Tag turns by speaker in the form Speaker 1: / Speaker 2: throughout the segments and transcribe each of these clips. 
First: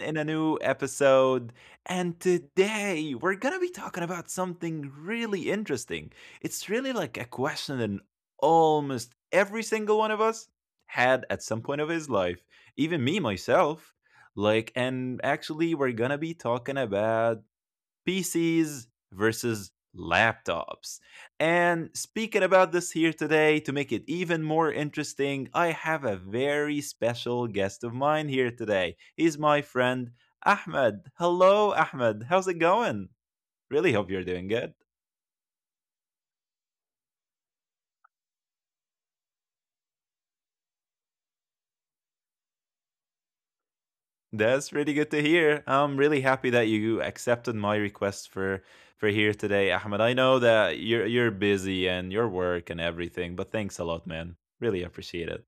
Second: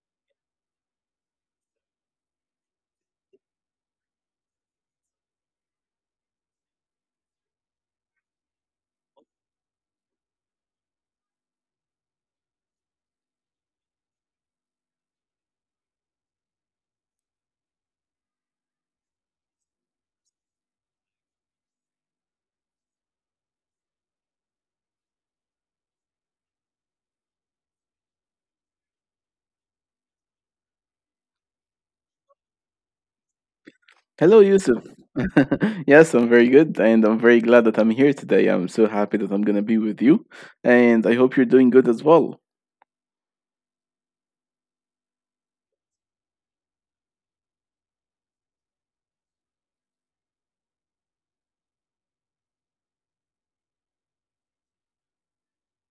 Speaker 1: in a new episode. And today we're going to be talking about something really interesting. It's really like a question that almost every single one of us had at some point of his life, even me myself. Like, and actually, we're going to be talking about PCs versus laptops. And speaking about this here today, to make it even more interesting, I have a very special guest of mine here today. He's my friend Ahmed. Hello, Ahmed. How's it going? Really
Speaker 2: Hello,
Speaker 1: hope you're
Speaker 2: Yusuf.
Speaker 1: doing good.
Speaker 2: Yes, I'm very good, and I'm very glad that I'm here today. I'm so happy that I'm gonna be with you, and I hope you're doing good as well.
Speaker 1: That's really good to hear. I'm really happy that you accepted my request for here today, Ahmed. I know that you're busy and your work and everything, but thanks a lot, man. Really appreciate it.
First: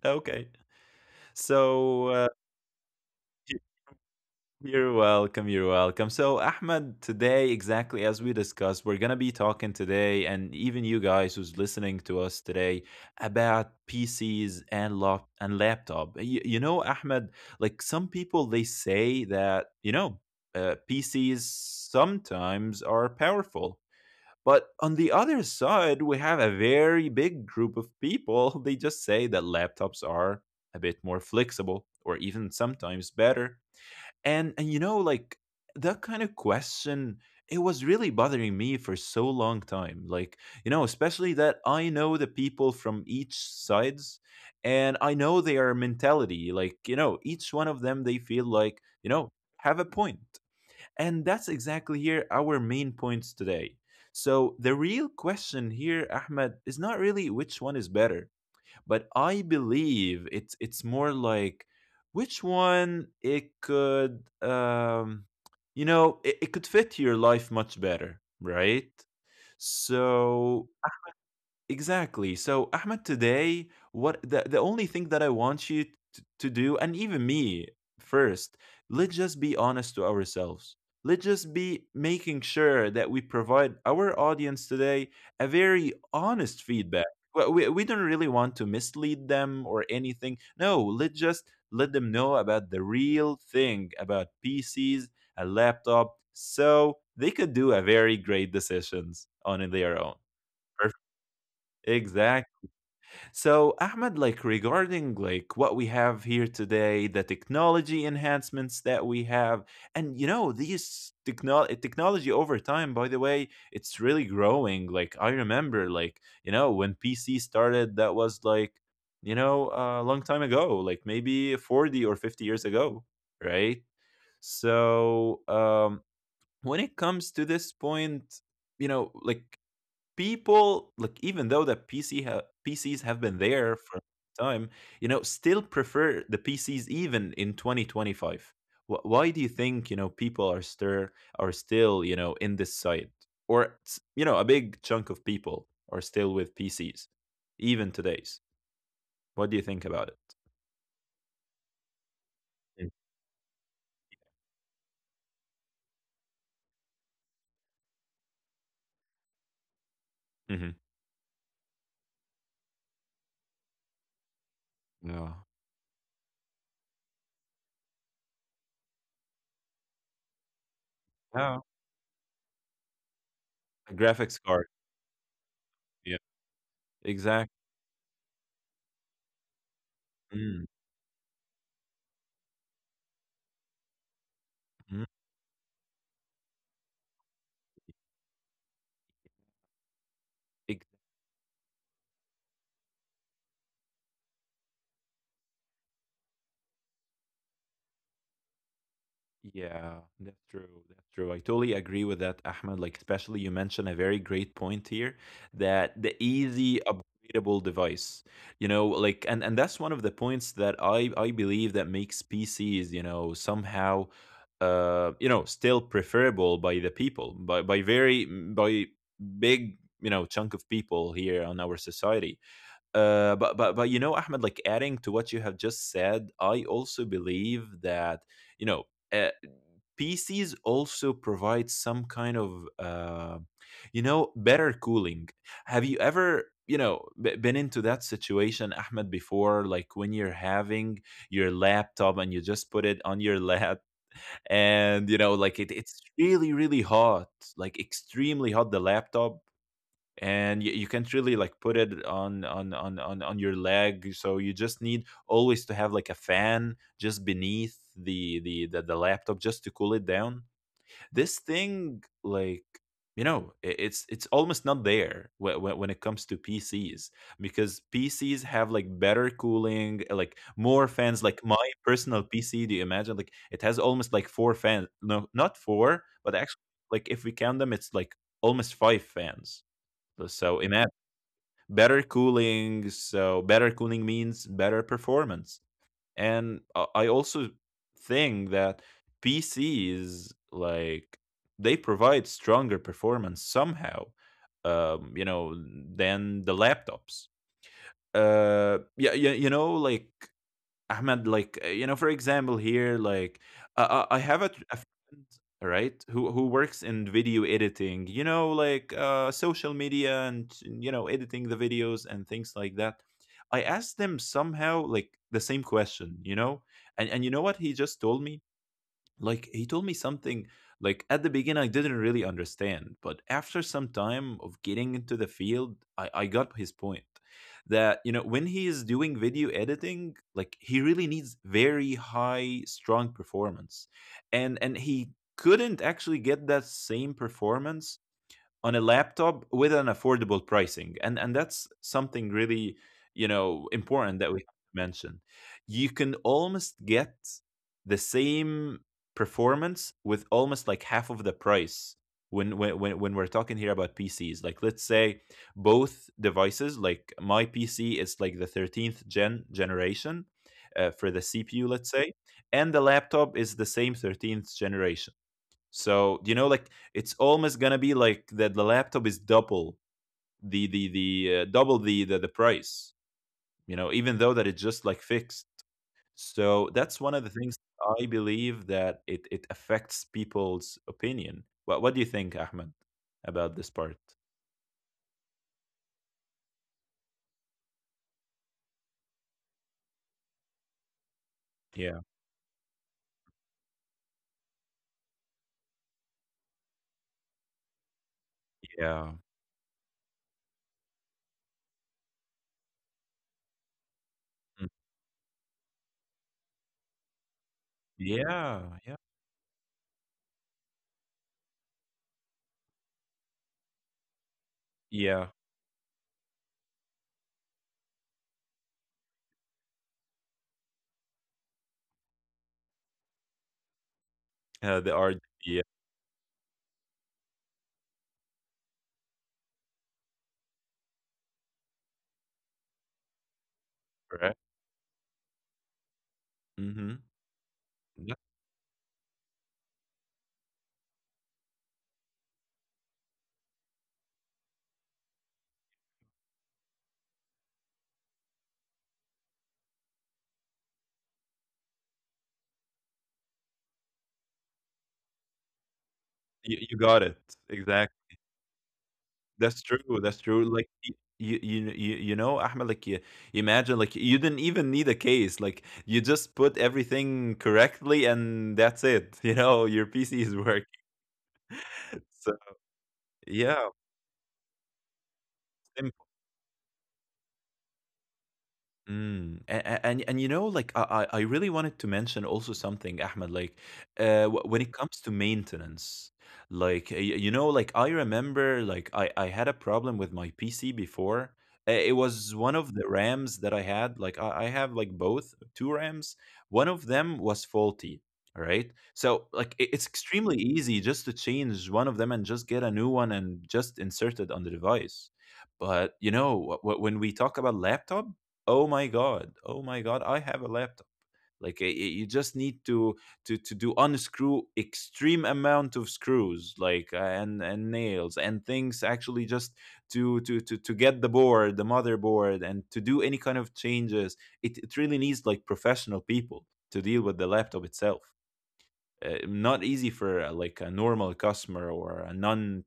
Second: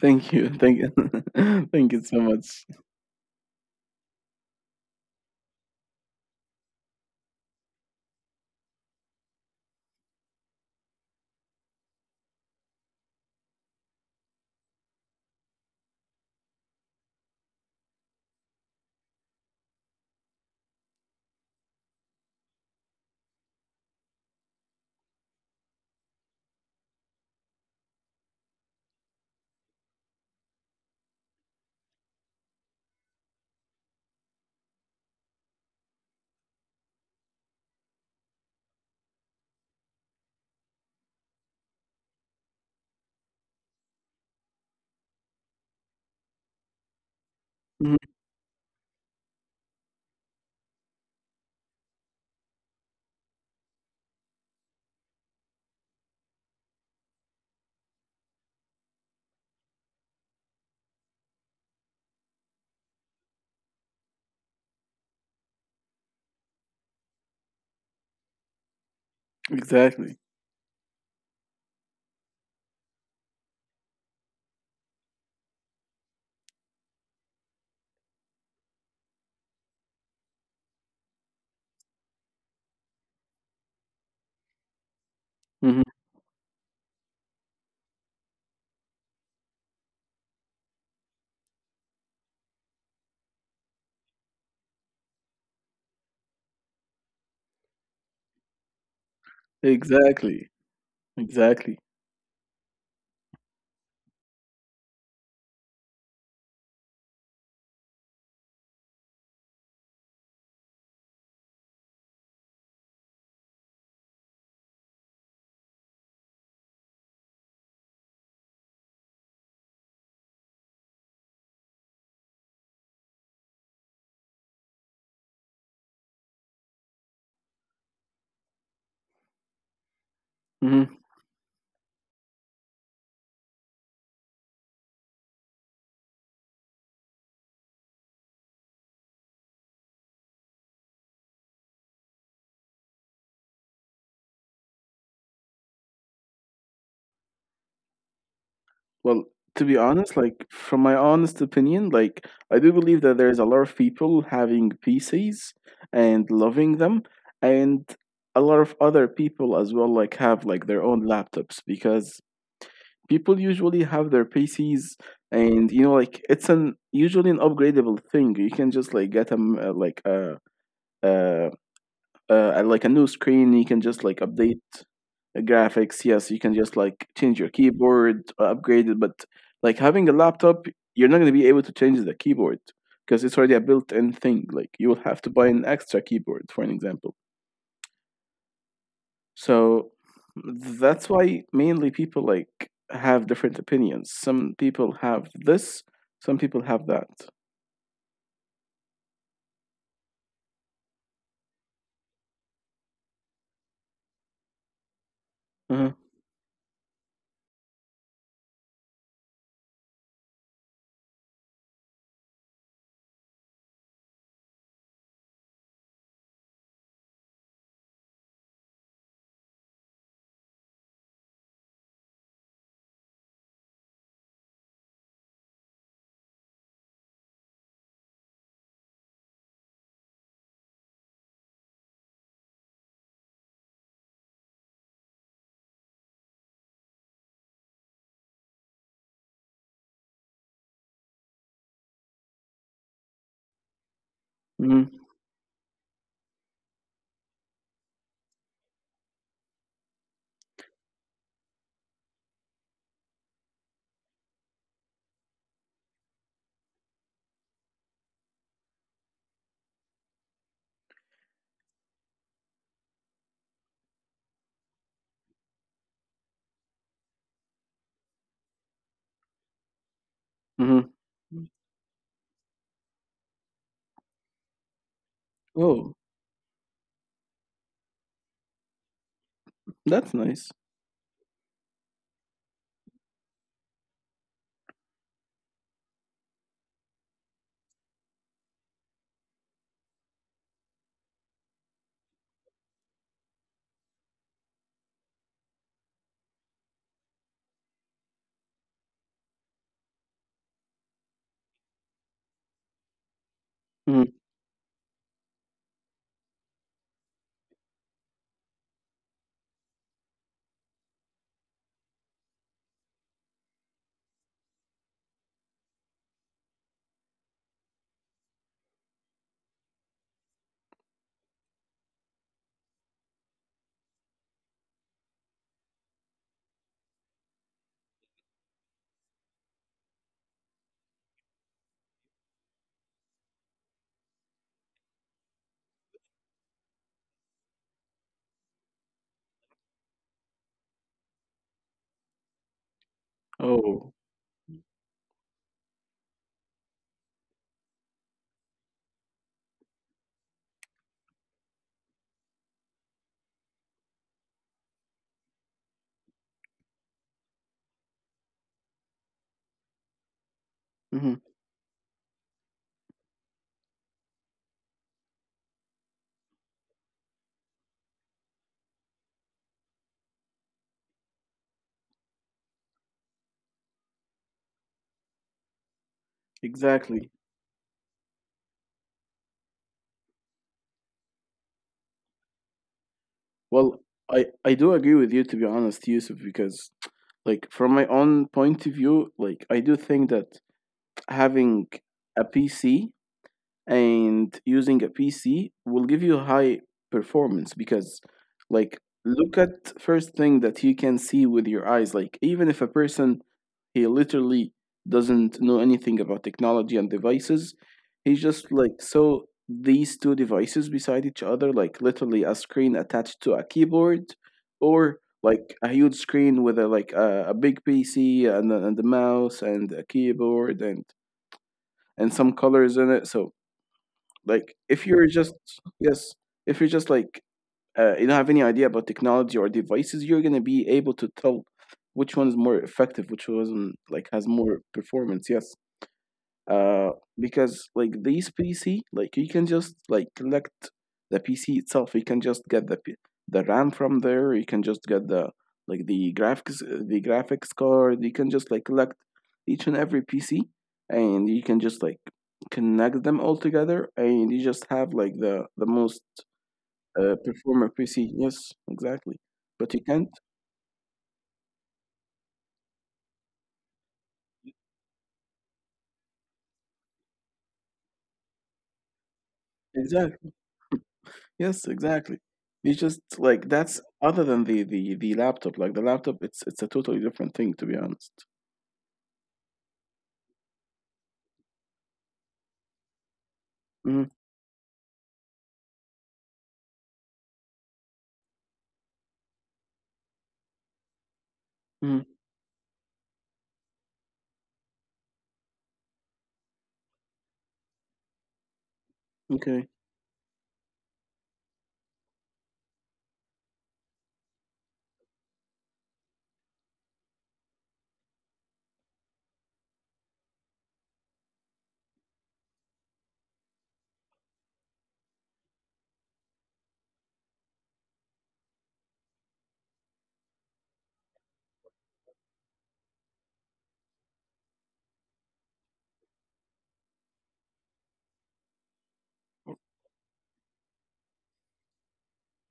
Speaker 1: Okay.
Speaker 2: Thank you, thank you
Speaker 1: So
Speaker 2: so
Speaker 1: uh,
Speaker 2: much.
Speaker 1: You're welcome. You're welcome. So, Ahmed, today, exactly as we discussed, we're going to be talking today, and even you guys who's listening to us today, about PCs and laptop. You know, Ahmed, like some people, they say that, PCs sometimes are powerful. But on the other side, we have a very big group of people. They just say that laptops are a bit more flexible or even sometimes better and like that kind of question, it was really bothering me for so long time. Like, especially that I know the people from each sides and I know their mentality. Like, each one of
Speaker 2: Mhm.
Speaker 1: them they feel like, have a point. And that's exactly here our main points today. So the real question here, Ahmed, is not really which one is better, but I believe it's more like which one it could you know it, it could fit your life much better, right?
Speaker 2: Exactly.
Speaker 1: So. Exactly. So, Ahmed, today, what the only thing that I want you to do, and even me first, let's just be honest to ourselves. Let's just be making sure that we provide our audience today a
Speaker 2: hmm
Speaker 1: very honest feedback. Well, we don't really want to mislead them or anything. No, let's just let them know about the real thing about PCs, a laptop, so they could do a very great decisions on their own.
Speaker 2: exactly,
Speaker 1: Perfect.
Speaker 2: exactly.
Speaker 1: Exactly. So, Ahmed, like regarding like what we have here today, the technology enhancements that we have, and these technology over time. By the way, it's really growing. Like I remember, like when PC started, that was like a long time ago, like maybe 40 or 50 years ago, right? So when it comes to this point, like people
Speaker 2: hmm
Speaker 1: like even though the PCs have been there for time, still prefer the PCs even in 2025. Why do you think people are still in this side, or a big chunk of people are still with PCs, even today's?
Speaker 2: Well,
Speaker 1: What do you
Speaker 2: to be
Speaker 1: think about
Speaker 2: honest,
Speaker 1: it?
Speaker 2: like from my honest opinion, like I do
Speaker 1: Mm.
Speaker 2: believe that there's a lot of people having PCs and loving them, and a lot of other people as well, like have like
Speaker 1: Mhm.
Speaker 2: their own laptops because people usually have their PCs,
Speaker 1: Yeah.
Speaker 2: and like it's an usually an upgradable thing. You can just like get them like a uh,
Speaker 1: Yeah.
Speaker 2: new screen. You can
Speaker 1: A
Speaker 2: just like
Speaker 1: graphics
Speaker 2: update
Speaker 1: card.
Speaker 2: graphics.
Speaker 1: Yeah.
Speaker 2: Yes, you can just like change
Speaker 1: Exactly.
Speaker 2: your keyboard, upgrade it. But like having a
Speaker 1: Mm-hmm.
Speaker 2: laptop, you're not going to be able to change the keyboard because it's already a built-in thing. Like you will have to buy an extra keyboard, for an example. So that's why mainly people like have different opinions. Some people have this, some people have that.
Speaker 1: Yeah, that's true. That's true. I totally agree with that, Ahmed. Like, especially you mentioned a very great point here that
Speaker 2: Uh-huh.
Speaker 1: the easy upgradable device, like, and that's one of the points that I believe that makes PCs, somehow, still preferable by the people, by very by big, chunk of people here on our society, but Ahmed, like adding to what you have just said, I also believe that you know uh, PCs also provide some kind of better cooling. Have you ever been into that situation, Ahmed, before? Like when you're having your laptop and you just put it on your lap,
Speaker 2: Mm-hmm.
Speaker 1: and like it's really really hot, like extremely hot, the laptop, and you can't really like put it on your leg, so you just need always to have like a fan just beneath the laptop just to cool it down. This thing, like it's almost not there when it comes to PCs, because PCs have like better cooling, like more
Speaker 2: Mm-hmm.
Speaker 1: fans. Like my personal PC, do you imagine, like it has almost like four fans. No, not four,
Speaker 2: Oh,
Speaker 1: but actually, like if we count them, it's like almost five fans. uh,
Speaker 2: that's
Speaker 1: So
Speaker 2: nice.
Speaker 1: imagine, better cooling. So better cooling means better performance. And I also think that PCs like they provide stronger performance somehow, um, you know, than the laptops. Yeah, yeah, like Ahmed, like for example, here, like I
Speaker 2: Mhm.
Speaker 1: have a friend, right, who works in video editing. Like social media and editing the videos and things like that. I asked them somehow like the same question, and you know what he just told me? Like he told me something, like at the beginning I didn't really understand, but after some time of getting into the field, I got his point that when he is doing video editing, like he really needs very high strong performance, and he couldn't actually get that same performance on a laptop with an affordable pricing, and that's something really
Speaker 2: Oh.
Speaker 1: important that we have to mention. You can almost get the same performance with almost like half of the price when we're talking here about PCs. Like let's say both devices, like my PC is like the 13th generation, for the
Speaker 2: hmm
Speaker 1: CPU let's say, and the laptop is the same 13th generation. So like it's almost gonna be like that. The laptop is double the double the price. Even though that it's just like fixed. So that's one of the
Speaker 2: exactly.
Speaker 1: things I believe that it affects people's opinion. What do you think, Ahmed, about this part?
Speaker 2: Well, I do agree with you, to be honest, Yusuf, because like from my own point of view, like I do think that having
Speaker 1: Yeah,
Speaker 2: a PC and using a PC will give you high performance because, like,
Speaker 1: yeah,
Speaker 2: look at first thing that you can see with your eyes. Like, even if a person he
Speaker 1: Mm.
Speaker 2: literally doesn't know anything about technology and devices, he's
Speaker 1: Yeah,
Speaker 2: just
Speaker 1: yeah,
Speaker 2: like, so, these two devices beside each other, like literally a screen attached to a keyboard, or
Speaker 1: yeah.
Speaker 2: like a huge screen with a big PC and and a mouse and a keyboard and some colors in it. So like
Speaker 1: The
Speaker 2: if you're
Speaker 1: RGB,
Speaker 2: just
Speaker 1: yeah,
Speaker 2: yes, if you're just like, you don't have any idea about technology or devices, you're gonna be able to tell which one is more effective, which one like
Speaker 1: correct.
Speaker 2: has more performance. Yes.
Speaker 1: Mm-hmm.
Speaker 2: Uh because like
Speaker 1: Yeah.
Speaker 2: these PC, like, you can just like collect the PC itself, you can just get the RAM from there, you can just get the like the graphics card, you can just like collect each and every PC, and you can just like connect them all together, and you just have like the most
Speaker 1: You got it
Speaker 2: performer
Speaker 1: exactly.
Speaker 2: PC. Yes. Exactly.
Speaker 1: That's true,
Speaker 2: But you
Speaker 1: that's
Speaker 2: can't.
Speaker 1: true. Like, y you you you you know, Ahmed, like, you imagine, like, you didn't even need a case. Like, you just put everything correctly and that's it, your PC is
Speaker 2: Exactly.
Speaker 1: working.
Speaker 2: Yes,
Speaker 1: So
Speaker 2: exactly. It's just like
Speaker 1: yeah.
Speaker 2: that's other than the laptop. Like the laptop, it's a totally different thing, to be honest.
Speaker 1: Mm. And like I really wanted to mention also something, Ahmed. Like,
Speaker 2: Mm.
Speaker 1: when it comes to maintenance, like like I remember, like I had a problem with my PC before. It
Speaker 2: Mm.
Speaker 1: was one of the RAMs that I had. Like I have like both two RAMs. One of them was faulty. All right, so like
Speaker 2: Okay.
Speaker 1: it's extremely easy just to change one of them and just get a new one and just insert it on the device. But when we talk about laptop, oh my god, oh my god, I have a laptop. Like you just need to do unscrew extreme amount of screws, like and nails and things, actually just to get the board, the motherboard, and to do any kind of changes. It really needs like professional people to deal with the laptop itself. Not easy for like a normal customer or a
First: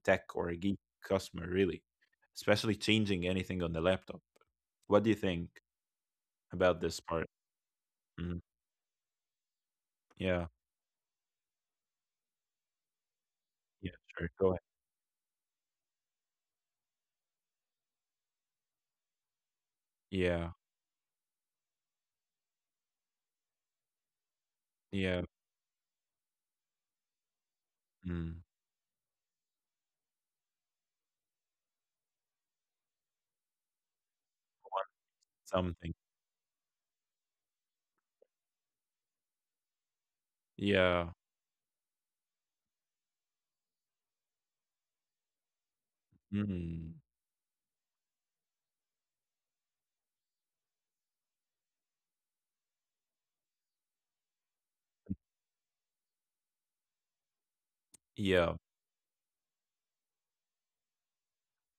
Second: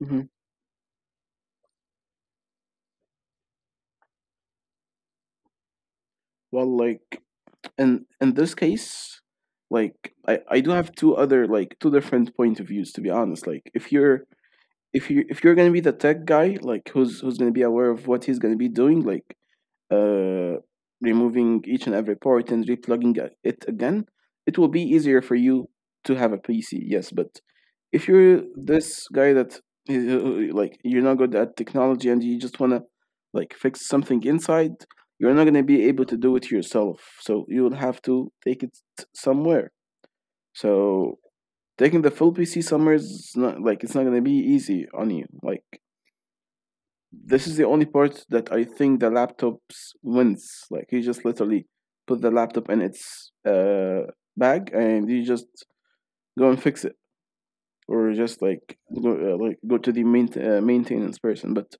Speaker 2: hmm
Speaker 1: or a geek customer, really. Especially changing anything on the laptop. What do you think
Speaker 2: Well,
Speaker 1: about this
Speaker 2: like
Speaker 1: part?
Speaker 2: in
Speaker 1: Mhm.
Speaker 2: this case, like I
Speaker 1: Yeah.
Speaker 2: I do have two other like two different point of views, to be honest. Like
Speaker 1: Yeah,
Speaker 2: if
Speaker 1: sure,
Speaker 2: you're
Speaker 1: go ahead.
Speaker 2: if you if you're gonna be the tech guy, like who's gonna be aware of what he's gonna be doing, like,
Speaker 1: Yeah.
Speaker 2: uh, removing each and every part and replugging it again, it will be
Speaker 1: Yeah.
Speaker 2: easier for you to have a PC. Yes, but if
Speaker 1: Mm.
Speaker 2: you're this guy that, like, you're not good at technology and you just wanna like fix something inside,
Speaker 1: Want
Speaker 2: you're not gonna be
Speaker 1: something.
Speaker 2: able to do it yourself. So you will have to take it somewhere.
Speaker 1: Yeah.
Speaker 2: So taking the full PC somewhere is not like it's not gonna be easy on you. Like
Speaker 1: Mm.
Speaker 2: this is the only part that I think the laptops wins. Like you just literally put the laptop in its bag and you just go and fix it, or just
Speaker 1: Yeah.
Speaker 2: like go to the main maintenance person. But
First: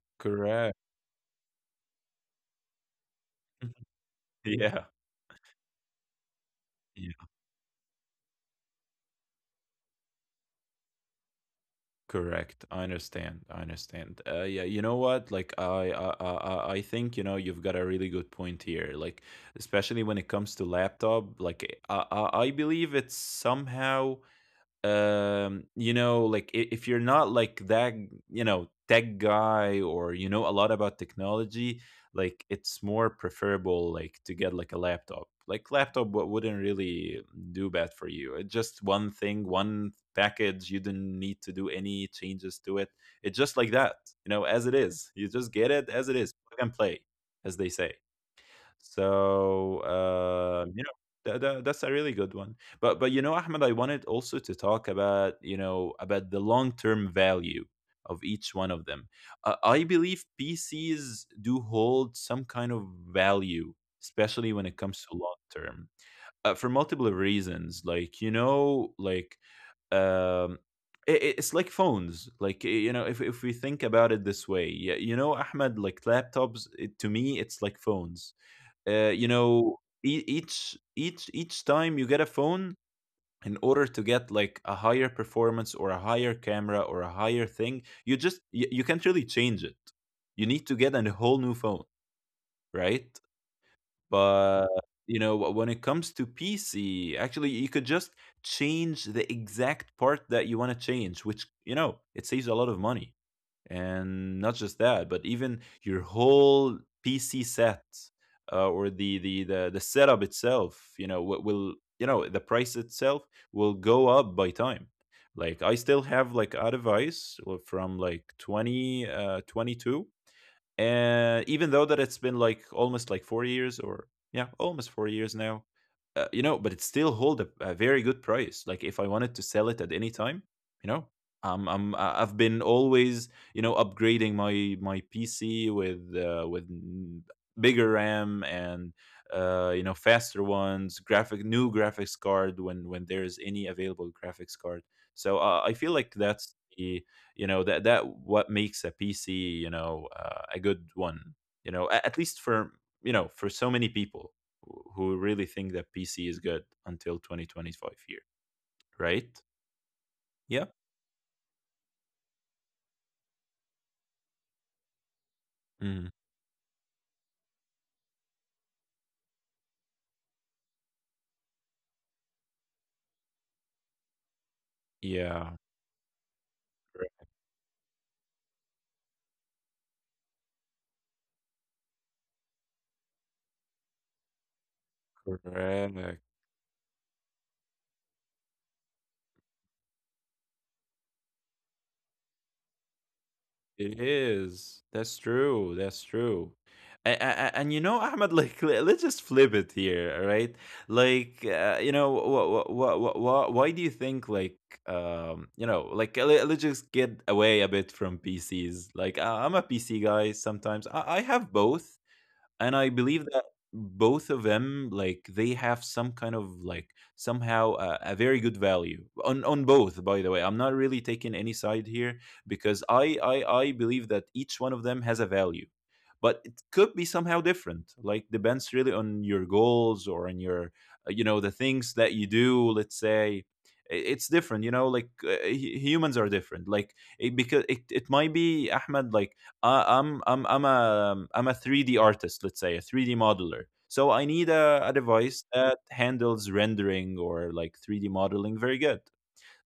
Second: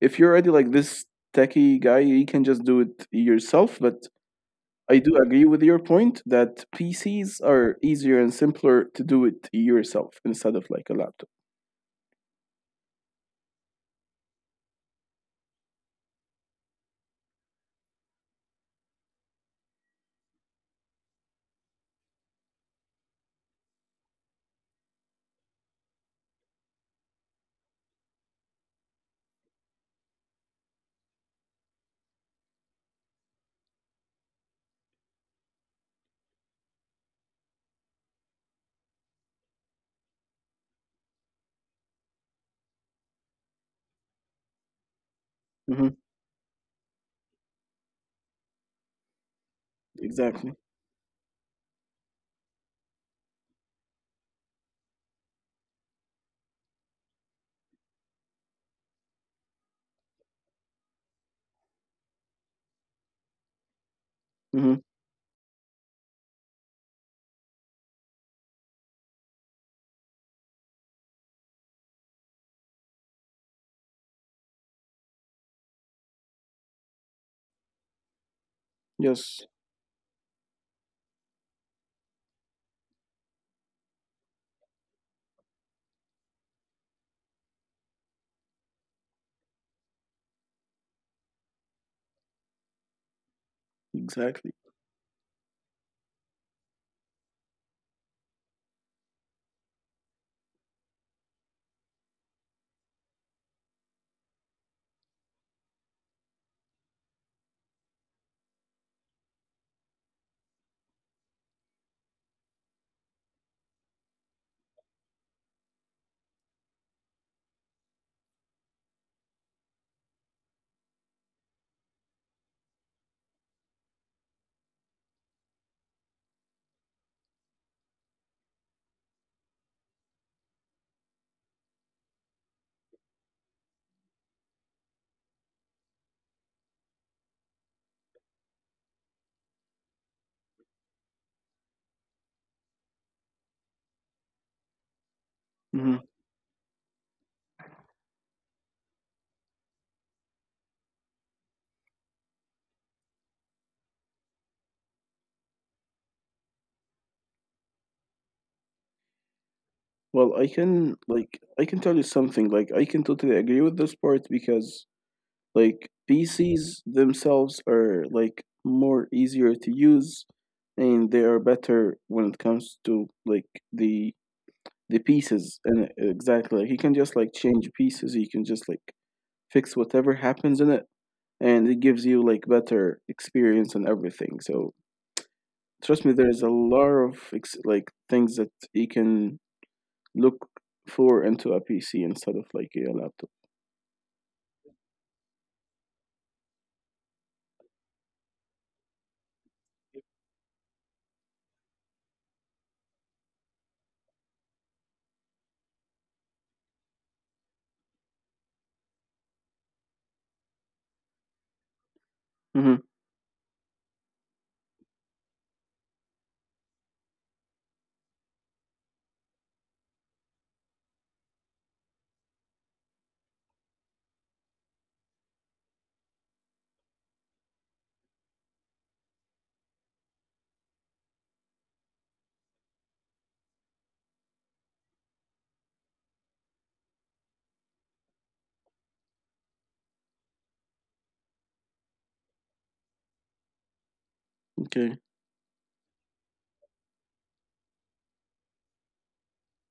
Speaker 2: if you're already like
Speaker 1: Correct.
Speaker 2: this techie guy, you can just do it yourself. But
Speaker 1: Yeah.
Speaker 2: I do agree with your point that
Speaker 1: Yeah.
Speaker 2: PCs are easier and simpler to do it yourself instead of like a laptop.
Speaker 1: Correct. I understand, I understand. Yeah, you know what? Like, I think, you've got a really good point here. Like, especially when it comes to laptop, like, I believe it's somehow, like if you're not like that tech guy, or you know a lot about technology, like it's more preferable like to get like a laptop. Like laptop wouldn't really do bad for you. It's just one thing, one package, you didn't need to do any changes to it. It's just like that, as it is. You just get it
Speaker 2: Hmm.
Speaker 1: as it is, plug and play, as they say. So
Speaker 2: Exactly.
Speaker 1: that's a really good one. But you know, Ahmed, I wanted also to talk about, about the long term value of each one of them. I believe PCs do hold some kind of value, especially when
Speaker 2: Hmm.
Speaker 1: it comes to long term, for multiple reasons. Like like um, it's like phones. Like if we think about it this way, yeah, Ahmed, like laptops. It, to me, it's like phones.
Speaker 2: Yes,
Speaker 1: Each time you get a phone, in order to get like a higher performance or a higher camera or a higher thing, you, you can't really change it. You need to get a whole new phone, right?
Speaker 2: exactly.
Speaker 1: But when it comes to PC, actually you could just change the exact part that you want to change, which it saves a lot of money. And not just that, but even your whole PC set, or the setup itself, will, the price itself will go up by time. Like I still have like a device, from like 20 22, and even though that it's been like almost like 4 years, or yeah, almost 4 years now, but it still hold a very good price, like if I wanted to sell it at any time, you know. I've been always upgrading my PC with bigger RAM, and faster ones graphic, new graphics card, when there's any available graphics card. So, I feel
Speaker 2: hmm
Speaker 1: like that's the, that what makes a PC, a good one, at least for, for so many people who really think that PC is good until 2025 year, right?
Speaker 2: Well, I
Speaker 1: Yeah.
Speaker 2: can, like, I can tell you something. Like I can totally agree with this part because, like,
Speaker 1: Mhm.
Speaker 2: PCs themselves are like more easier to use, and they are better when it comes to like the the
Speaker 1: Yeah.
Speaker 2: pieces, and exactly like, you can just like change pieces, you can just like fix whatever happens in it, and it gives you like better experience and everything. So trust me,
Speaker 1: Correct.
Speaker 2: there's a lot of like things that you can look for into a PC instead of like a laptop.
Speaker 1: It is. That's true. That's true. And, Ahmed, like let's just flip it here, all right? Like, why do you think, like, like let's just get away a bit from PCs. Like, I'm a PC guy. Sometimes I have both,
Speaker 2: Hmm.
Speaker 1: and I believe that both of them, like, they have some kind of, like, somehow, a very good value on both. By the way, I'm not really taking any side here, because I believe that each one of them has a value, but it could be somehow different, like depends really on your goals or on your, the things that you do, let's say. It's different, like, humans are different, like it, because it might be, Ahmed, like, I'm a, I'm a 3D artist, let's say, a 3D modeler. So I need a,
Speaker 2: Okay.
Speaker 1: a device that handles rendering or like 3D modeling very good.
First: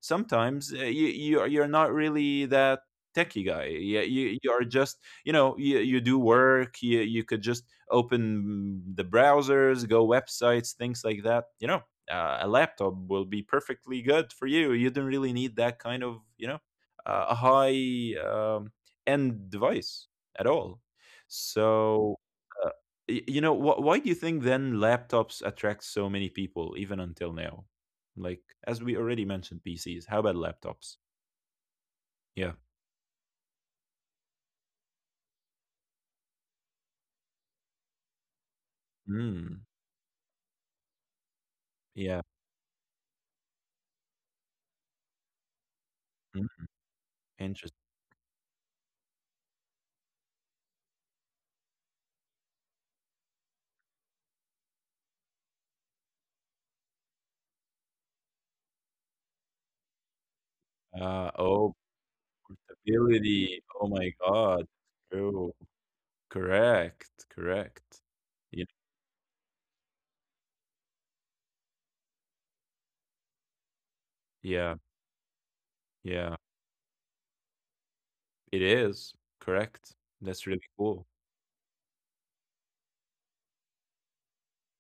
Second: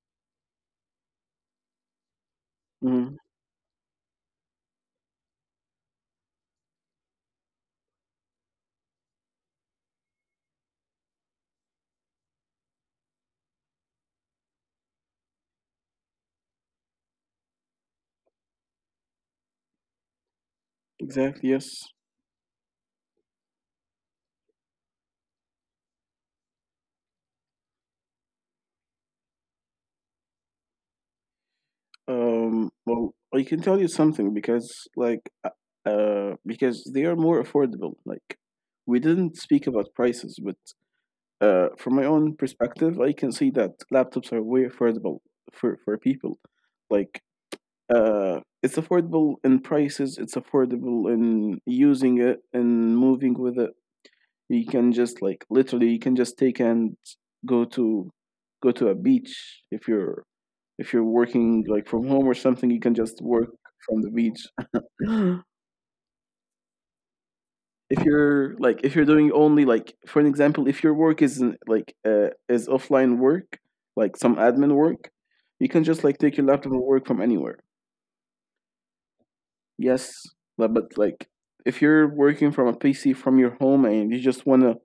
Speaker 1: Sometimes, you're not really that
Speaker 2: Hmm.
Speaker 1: techie guy. Yeah, you are just, you do work. You could just open the browsers, go websites, things like that. A laptop will be perfectly good for you. You don't really need that kind of, a high, end device at all.
Speaker 2: Exactly. Yes.
Speaker 1: So. Uh, why do you think then laptops attract so many people even until now? Like, as we already mentioned, PCs. How about laptops? Yeah.
Speaker 2: Well, I can tell you something because, like, because they are more affordable. Like, we didn't speak
Speaker 1: Mm.
Speaker 2: about prices, but from my
Speaker 1: Yeah.
Speaker 2: own perspective, I can see that laptops are way affordable for people.
Speaker 1: Mm.
Speaker 2: Like,
Speaker 1: Interesting.
Speaker 2: it's affordable in prices. It's affordable in using it and moving with it. You can just like literally, you can just take, and go to go to a beach, if you're working
Speaker 1: Oh,
Speaker 2: like from home or something, you can just work
Speaker 1: portability. Oh
Speaker 2: from the
Speaker 1: my
Speaker 2: beach.
Speaker 1: God. Oh, correct.
Speaker 2: If
Speaker 1: Correct.
Speaker 2: you're
Speaker 1: Yeah.
Speaker 2: like, if you're doing only, like, for an example, if your work is like, is offline work, like some admin
Speaker 1: Yeah.
Speaker 2: work, you can just like take
Speaker 1: Yeah.
Speaker 2: your laptop and work from anywhere.
Speaker 1: It is. Correct.
Speaker 2: Yes,
Speaker 1: That's really
Speaker 2: but,
Speaker 1: cool.
Speaker 2: like, if you're working from a PC from your home and you just want to,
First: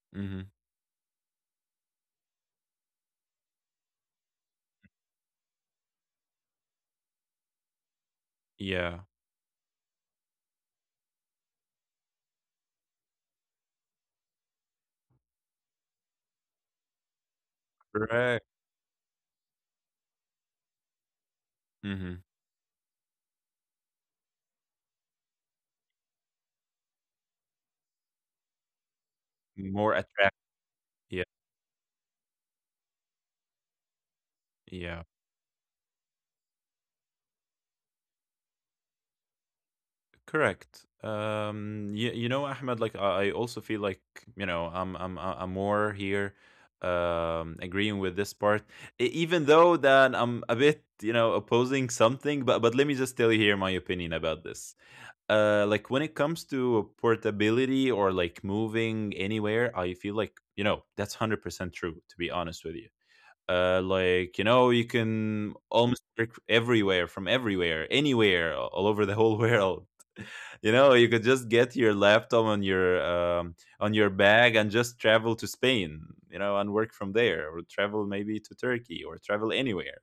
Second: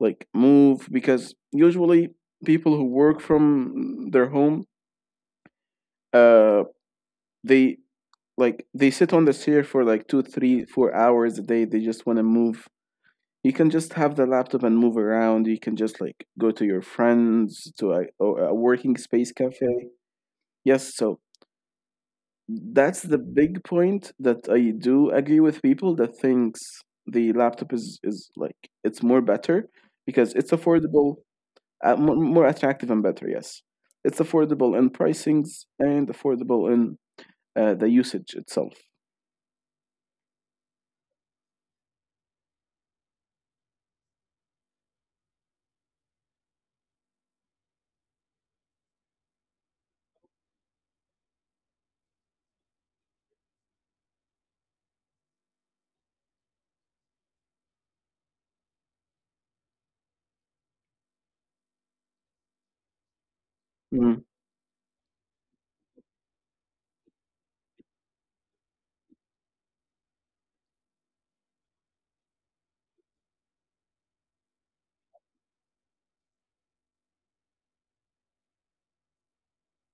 Speaker 2: like,
Speaker 1: Mm-hmm.
Speaker 2: move because usually people who work from their home, uh they they
Speaker 1: Yeah.
Speaker 2: sit on the chair for like 2, 3, 4 hours a day, they just want to move. You can just have the laptop and move around, you can just like go to your friends, to a,
Speaker 1: Correct.
Speaker 2: a working space cafe. Yes, so
Speaker 1: Mm-hmm.
Speaker 2: that's the big point that I do agree with people that thinks the laptop is like, it's more better
Speaker 1: More attractive.
Speaker 2: because it's
Speaker 1: Yeah.
Speaker 2: affordable, more attractive and better. Yes, it's affordable
Speaker 1: Yeah.
Speaker 2: in pricings and affordable in the usage itself.
Speaker 1: Correct. You know, Ahmed, like I also feel like, I'm more here, agreeing with this part. Even though that I'm a bit, opposing something. But let me just tell you here my opinion about this. Like when it comes to portability or like moving anywhere, I feel like, that's 100% true. To be honest with you,
Speaker 2: Mm.
Speaker 1: like, you can almost work everywhere, from everywhere, anywhere, all over the whole world. You could just get your laptop on your, on your bag and just travel to Spain, and work from there, or travel maybe to Turkey, or travel anywhere,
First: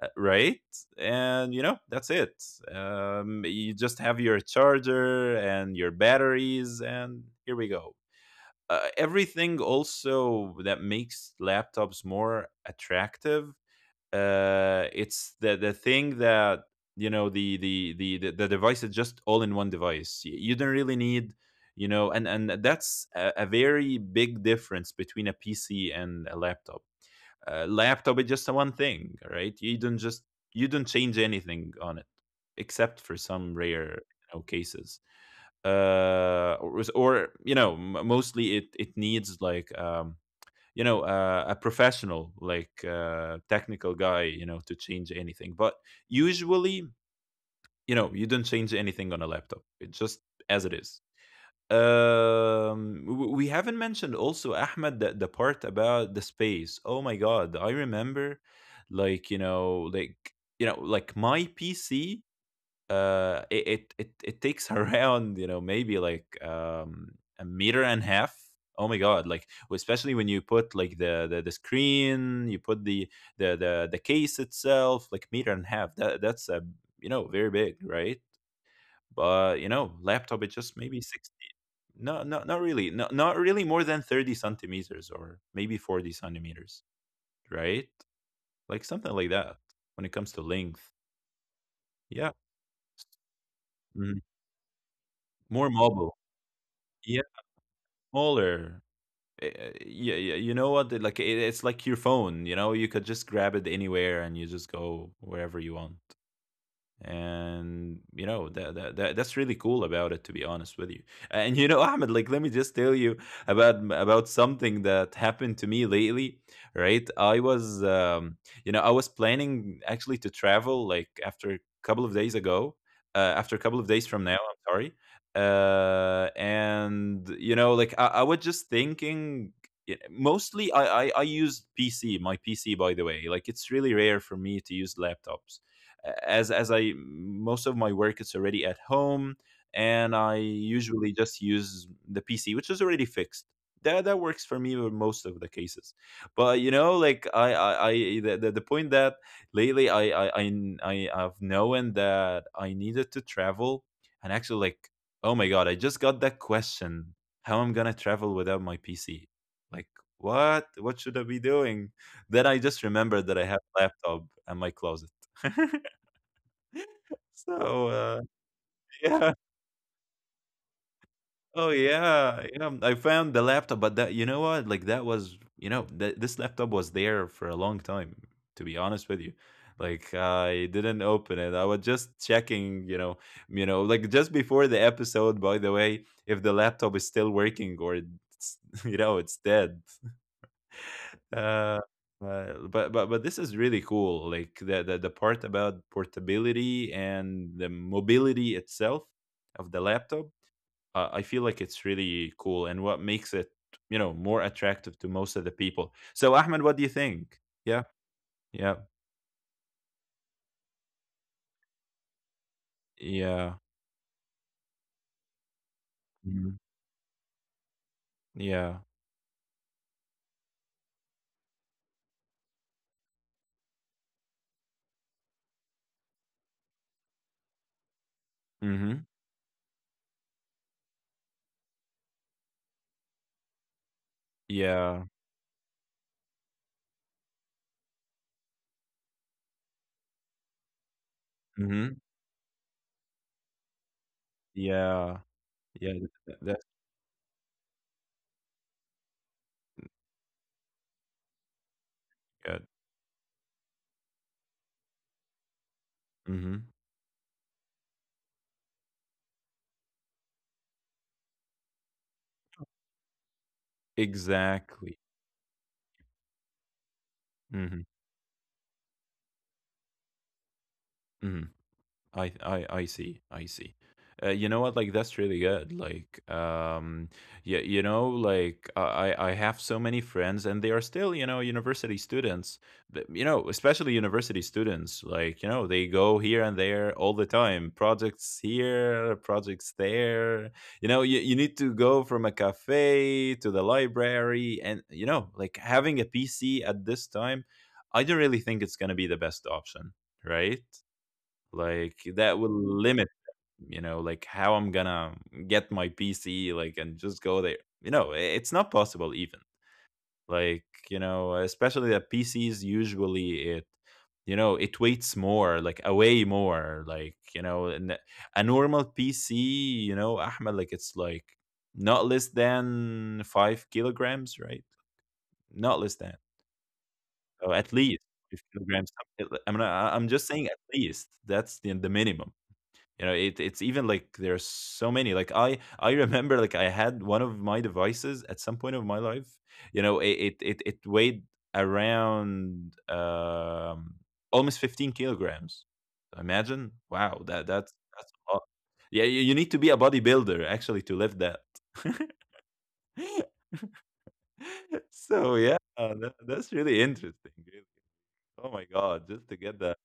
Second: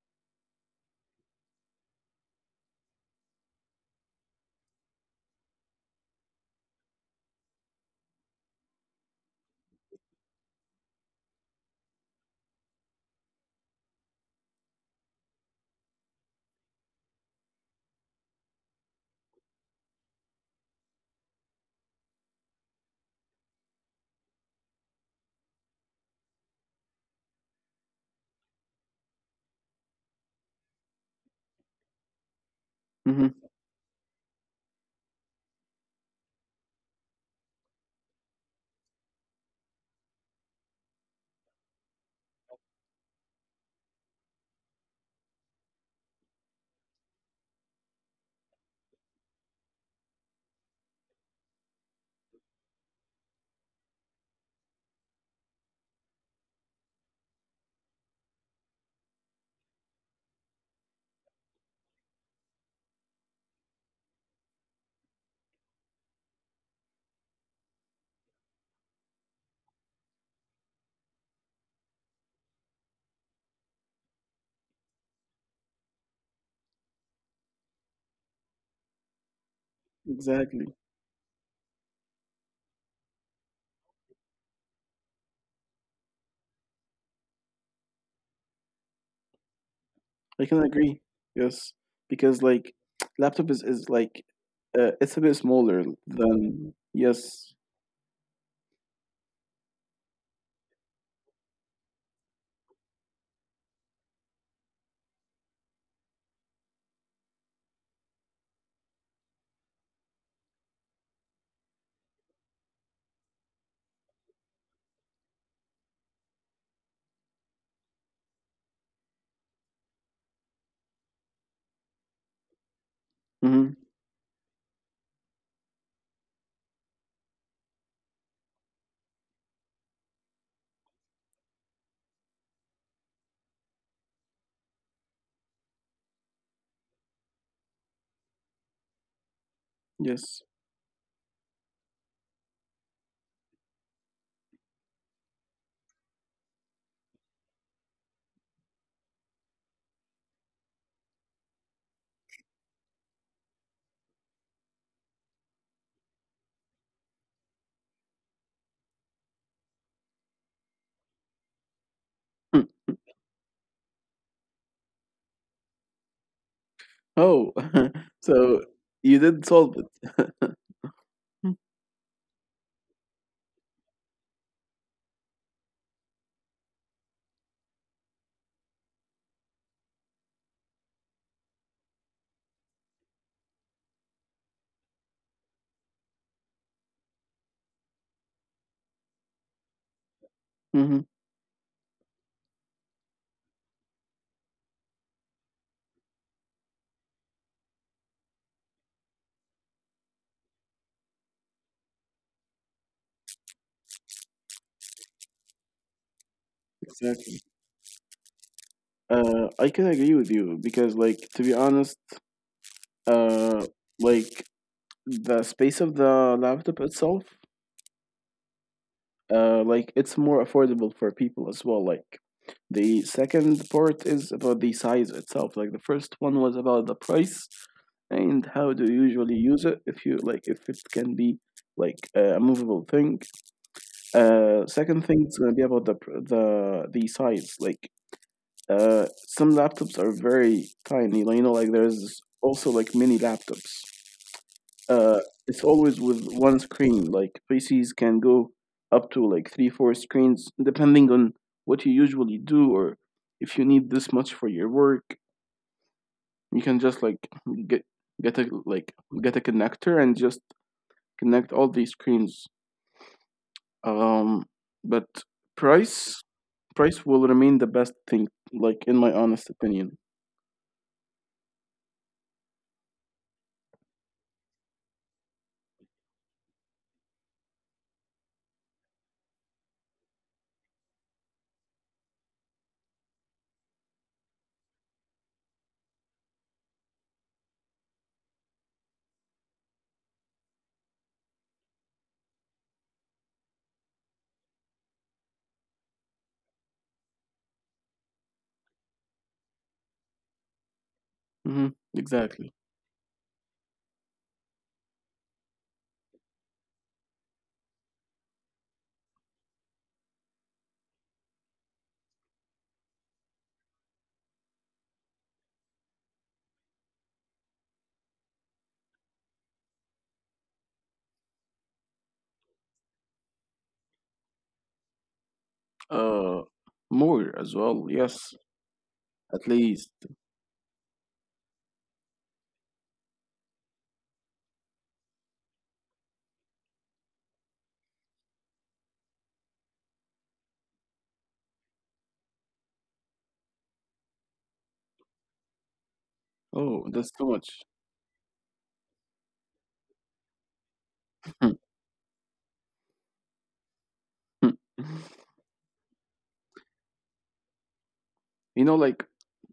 Speaker 1: right. And that's it. You just have your charger and your batteries and here we go. Everything also that makes laptops more attractive, it's the thing that, the device is just all in one device. You don't really need, and that's a very big difference between a PC and a laptop. Laptop is just a one thing, right? You don't change anything on it, except for some
Speaker 2: Hmm.
Speaker 1: rare, you know, cases, or, mostly it needs, like, a professional, like, technical guy, you know, to change anything. But usually, you don't change anything on a laptop, it's just as it is. We haven't mentioned also, Ahmed, the part about the space. Oh my God, I remember, like, like, like my PC, it takes around, maybe like, a meter and a half. Oh my God, like especially when you put, like, the screen, you put the, the case itself, like meter and a half. That's a, very big, right? But, laptop is just
Speaker 2: Exactly.
Speaker 1: maybe 60, no, no, not really, no, not really more than 30 centimeters or maybe 40 centimeters, right, like something like that, when it comes to
Speaker 2: I can
Speaker 1: length.
Speaker 2: agree. Yes,
Speaker 1: Yeah.
Speaker 2: because like laptop is
Speaker 1: Mhm.
Speaker 2: like, it's a bit
Speaker 1: More
Speaker 2: smaller
Speaker 1: mobile.
Speaker 2: than,
Speaker 1: Yeah.
Speaker 2: yes.
Speaker 1: Smaller. Uh, yeah, yeah, you know what? Like it's like your phone. You know, you could just grab it anywhere and you just go wherever you want, and that's really cool about it, to be honest with you. And Ahmed, like, let me just tell you about something that happened to me lately. Right, I was I was planning, actually, to travel like after a couple of days ago. After a couple of days
Speaker 2: Hmm.
Speaker 1: from now, I'm sorry. And like I was just thinking, mostly I used PC, my PC, by the way. Like, it's really rare for me to use laptops, as I most of my work, it's already at home, and I
Speaker 2: Yes.
Speaker 1: usually just use the PC, which is already fixed. That works for me with most of the cases. But, like I the point that lately I have known that I needed to travel, and actually, like, oh my God, I just got that question: how I'm gonna travel without my PC? Like, what? What should I be doing? Then I just remembered that I have laptop and my closet. So,
Speaker 2: Oh, so
Speaker 1: yeah.
Speaker 2: you did solve it.
Speaker 1: Oh,
Speaker 2: Mm.
Speaker 1: yeah. You know, I found the laptop, but that, you know what? Like, that was, this laptop was there for a long time, to be honest with you. Like, I didn't open it. I was just checking, like just before the episode, by the way, if the laptop is still working, or it's, it's dead.
Speaker 2: Hmm.
Speaker 1: Uh, but this is really cool. Like the part about portability and the mobility itself of the laptop, I feel like it's really cool and what makes it, you know, more attractive to most of the people. So, Ahmed, what do you think?
Speaker 2: Exactly.
Speaker 1: Yeah, yeah,
Speaker 2: I could agree with you because, like, to be honest,
Speaker 1: yeah.
Speaker 2: uh, like the space of the
Speaker 1: Mhm.
Speaker 2: laptop itself,
Speaker 1: Yeah.
Speaker 2: like it's more affordable for people as well. Like, the second part is about the size itself. Like, the first one was about the price, and how do you
Speaker 1: Hmm,
Speaker 2: usually use it, if you like, if it can be like a movable thing. Second
Speaker 1: yeah.
Speaker 2: thing is going to be about the the size. Like, some laptops are very tiny, like, you know, like,
Speaker 1: Hmm,
Speaker 2: there's also like mini laptops. uh
Speaker 1: yeah,
Speaker 2: it's always
Speaker 1: yeah. th-
Speaker 2: with
Speaker 1: th-
Speaker 2: one
Speaker 1: That's
Speaker 2: screen, like PCs can go up to like three four screens depending on what you usually do,
Speaker 1: good.
Speaker 2: or if you need this much for your work, you can
Speaker 1: Hmm.
Speaker 2: just like get get a like get a connector and just connect all these screens. Um, but
Speaker 1: Exactly.
Speaker 2: price price will remain the best
Speaker 1: Hmm.
Speaker 2: thing, like, in my honest opinion.
Speaker 1: Hmm. I see. I see. You know what? Like, that's really good. Like, yeah, you know, like I have so many friends, and they are still, university students. But, you know, especially university students. Like, they go here and there all the time. Projects here, projects there. You know, you need to go from a cafe to the library, and like having a PC at this time, I don't really think it's gonna be the best option, right? Like,
Speaker 2: Hmm.
Speaker 1: that will
Speaker 2: Exactly.
Speaker 1: limit, you know, like, how I'm gonna get my PC, like, and just go there. You know, I it's not possible even. Like, you know, especially that PCs usually it, it weights more, like, away more, like, you know, and a normal PC, you know, Ahmed, like, it's like not less than 5 kilograms, right? Not less than,
Speaker 2: Uh,
Speaker 1: oh, at
Speaker 2: More
Speaker 1: least
Speaker 2: as well.
Speaker 1: five
Speaker 2: Yes,
Speaker 1: kilograms. I'm not-
Speaker 2: at
Speaker 1: I'm just saying
Speaker 2: least.
Speaker 1: at least that's the minimum. You know, it's even like there's so many. Like I remember, like, I had one of my devices at some point of my life. You know, it weighed around almost 15 kilograms. Imagine. Wow,
Speaker 2: Oh,
Speaker 1: that
Speaker 2: that's too
Speaker 1: that's
Speaker 2: much.
Speaker 1: that's a lot. Yeah, you need to be a bodybuilder actually to lift that. So yeah, that's really interesting, really. Oh my
Speaker 2: You
Speaker 1: god,
Speaker 2: know,
Speaker 1: just to
Speaker 2: like
Speaker 1: get that.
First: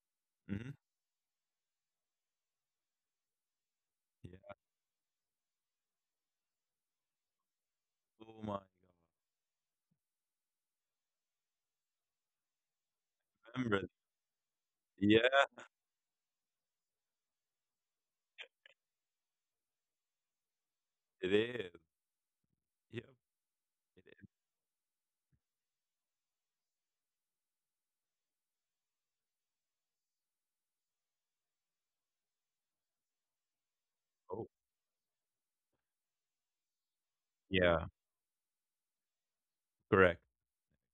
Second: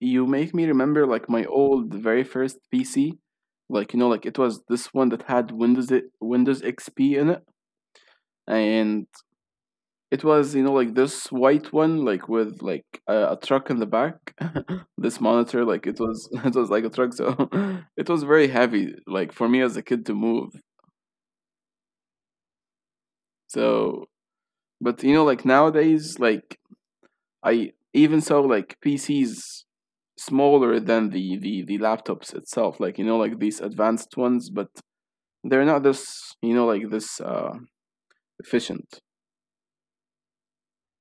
Speaker 2: you make me
Speaker 1: Mhm.
Speaker 2: remember, like, my old very first PC. Like, you know, like, it
Speaker 1: Yeah.
Speaker 2: was this one that had Windows XP in it,
Speaker 1: Oh my god.
Speaker 2: and it was, like this white one, like, with, like, a truck in the
Speaker 1: Remember.
Speaker 2: back. This
Speaker 1: Yeah,
Speaker 2: monitor, like, it was, it was like a truck, so, it was very heavy, like, for me as a kid to move.
Speaker 1: it is. Yep.
Speaker 2: So, but like nowadays, like, I even so, like, PCs smaller than the laptops itself, like, like these advanced ones,
Speaker 1: Oh,
Speaker 2: but they're not this, like this,
Speaker 1: yeah.
Speaker 2: efficient.
Speaker 1: Correct,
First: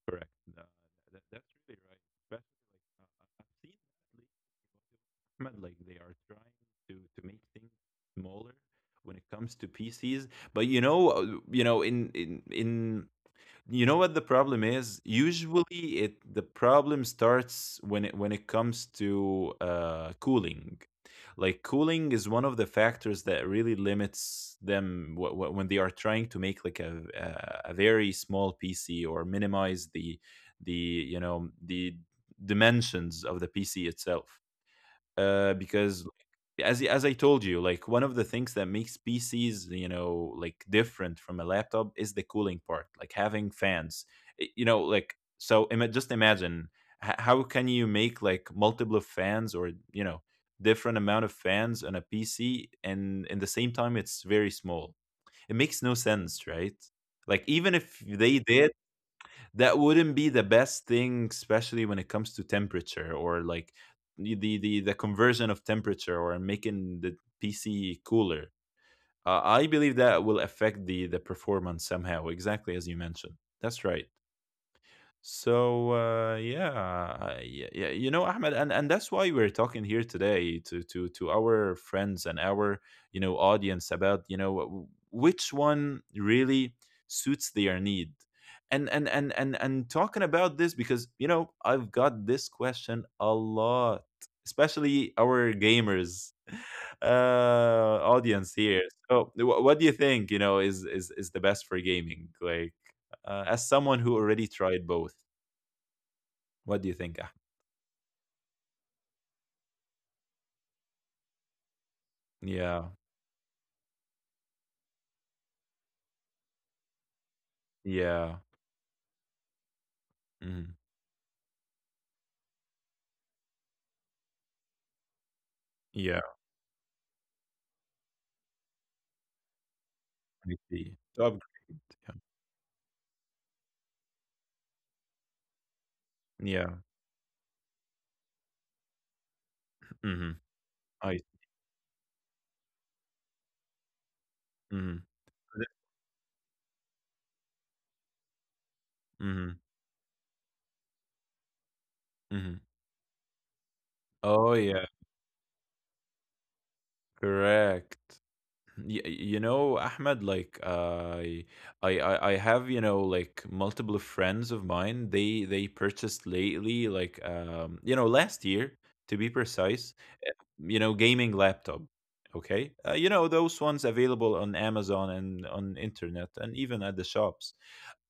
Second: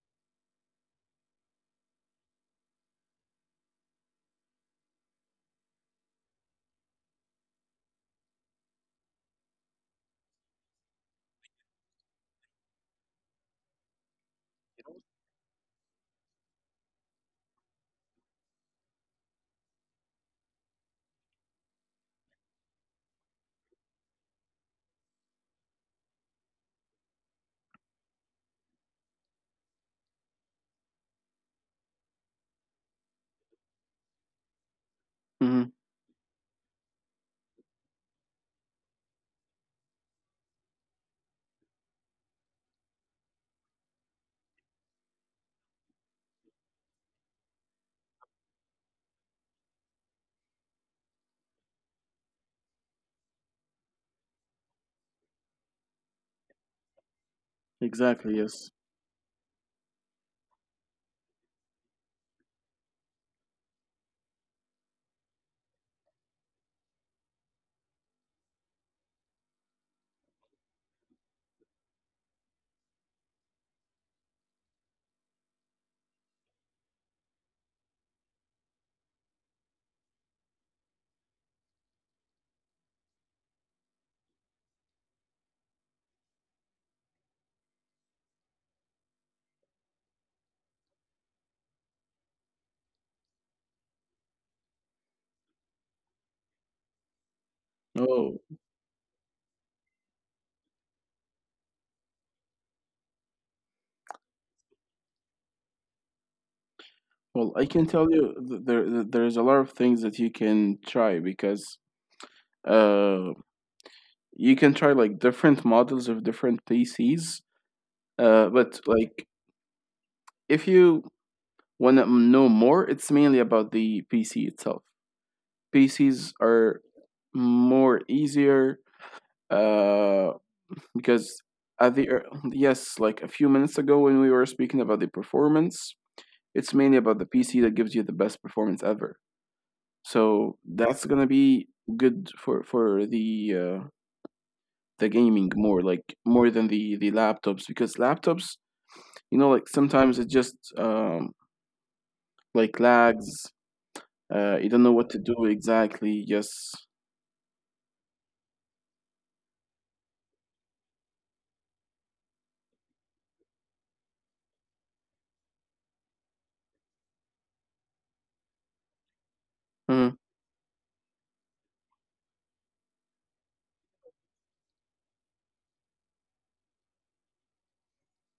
Speaker 1: correct. Uh, that's really right. Especially like I've seen that lately, in Ahmed, like they are trying to make things smaller when it comes to PCs. But you know, in you know what the problem is? Usually it the problem starts when it comes to cooling. Like cooling is one of the factors that really limits them when they are trying to make like a very small PC, or minimize the, you know, the dimensions of the PC itself. Uh,
Speaker 2: Hmm.
Speaker 1: because like, as I told you, like one of the things that makes PCs, you know, like different from a laptop is the cooling part, like having fans. You know, like, so, just imagine how can you make like multiple fans, or, you know, different amount of fans on a PC, and in the same time it's very small. It makes no sense, right? Like even if
Speaker 2: Exactly.
Speaker 1: they
Speaker 2: Yes.
Speaker 1: did, that wouldn't be the best thing, especially when it comes to temperature, or like the conversion of temperature, or making the PC cooler. Uh, I believe that will affect the performance somehow, exactly as you mentioned. That's right. So yeah, yeah, you know, Ahmed, and that's why we're talking here today to our friends and our, you know, audience about, you know, which one really suits their need, and talking about this because, you know, I've got this question a lot, especially our gamers. Uh,
Speaker 2: Oh,
Speaker 1: audience here. So what do you think, you know, is the best for gaming? Like, as someone who already tried both, what do you think?
Speaker 2: well,
Speaker 1: Ah.
Speaker 2: I can tell you, there's a lot of things that you can try because,
Speaker 1: Yeah,
Speaker 2: uh you can try like different models of different PCs,
Speaker 1: yeah.
Speaker 2: but, like, if
Speaker 1: Mhm.
Speaker 2: you want to know more, it's mainly about the PC itself. PCs
Speaker 1: Yeah,
Speaker 2: are more easier, uh,
Speaker 1: I see.
Speaker 2: because,
Speaker 1: To upgrade,
Speaker 2: at the
Speaker 1: yeah.
Speaker 2: yes, like, a few minutes ago, when we were speaking about the performance, it's
Speaker 1: Yeah,
Speaker 2: mainly about the PC that gives you the best performance ever.
Speaker 1: mhm.
Speaker 2: So that's gonna
Speaker 1: I.
Speaker 2: be good for the
Speaker 1: Mhm,
Speaker 2: gaming, more like, more than the laptops, because laptops, like,
Speaker 1: mhm,
Speaker 2: sometimes it just,
Speaker 1: mhm.
Speaker 2: like, lags. You
Speaker 1: Oh,
Speaker 2: don't know
Speaker 1: yeah,
Speaker 2: what to do exactly. Yes.
Speaker 1: correct. Y You know, Ahmed, like, I have, you know, like, multiple friends of mine. They purchased lately, like, you know, last year, to be
Speaker 2: Mm.
Speaker 1: precise, uh, you know, gaming laptop. Okay? You know, those ones available on Amazon and on internet and even at the shops.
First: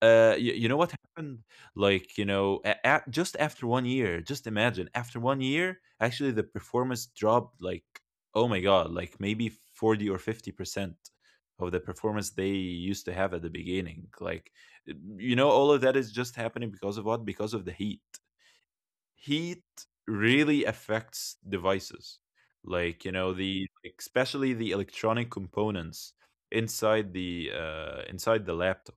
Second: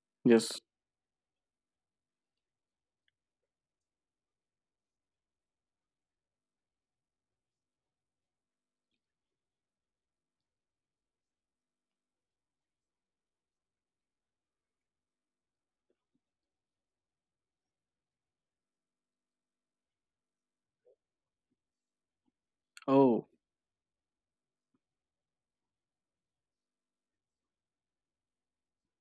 Speaker 2: Yes.
Speaker 1: You know what happened? Like, you know, just after 1 year, just imagine, after 1 year, actually the performance dropped, like, oh my God, like maybe 40 or 50% of the performance they used to have at the beginning. Like, you know, all of that is just happening because of what? Because of the heat. Heat really affects devices. Like, you
Speaker 2: Oh.
Speaker 1: know, the, especially the electronic components inside the laptop.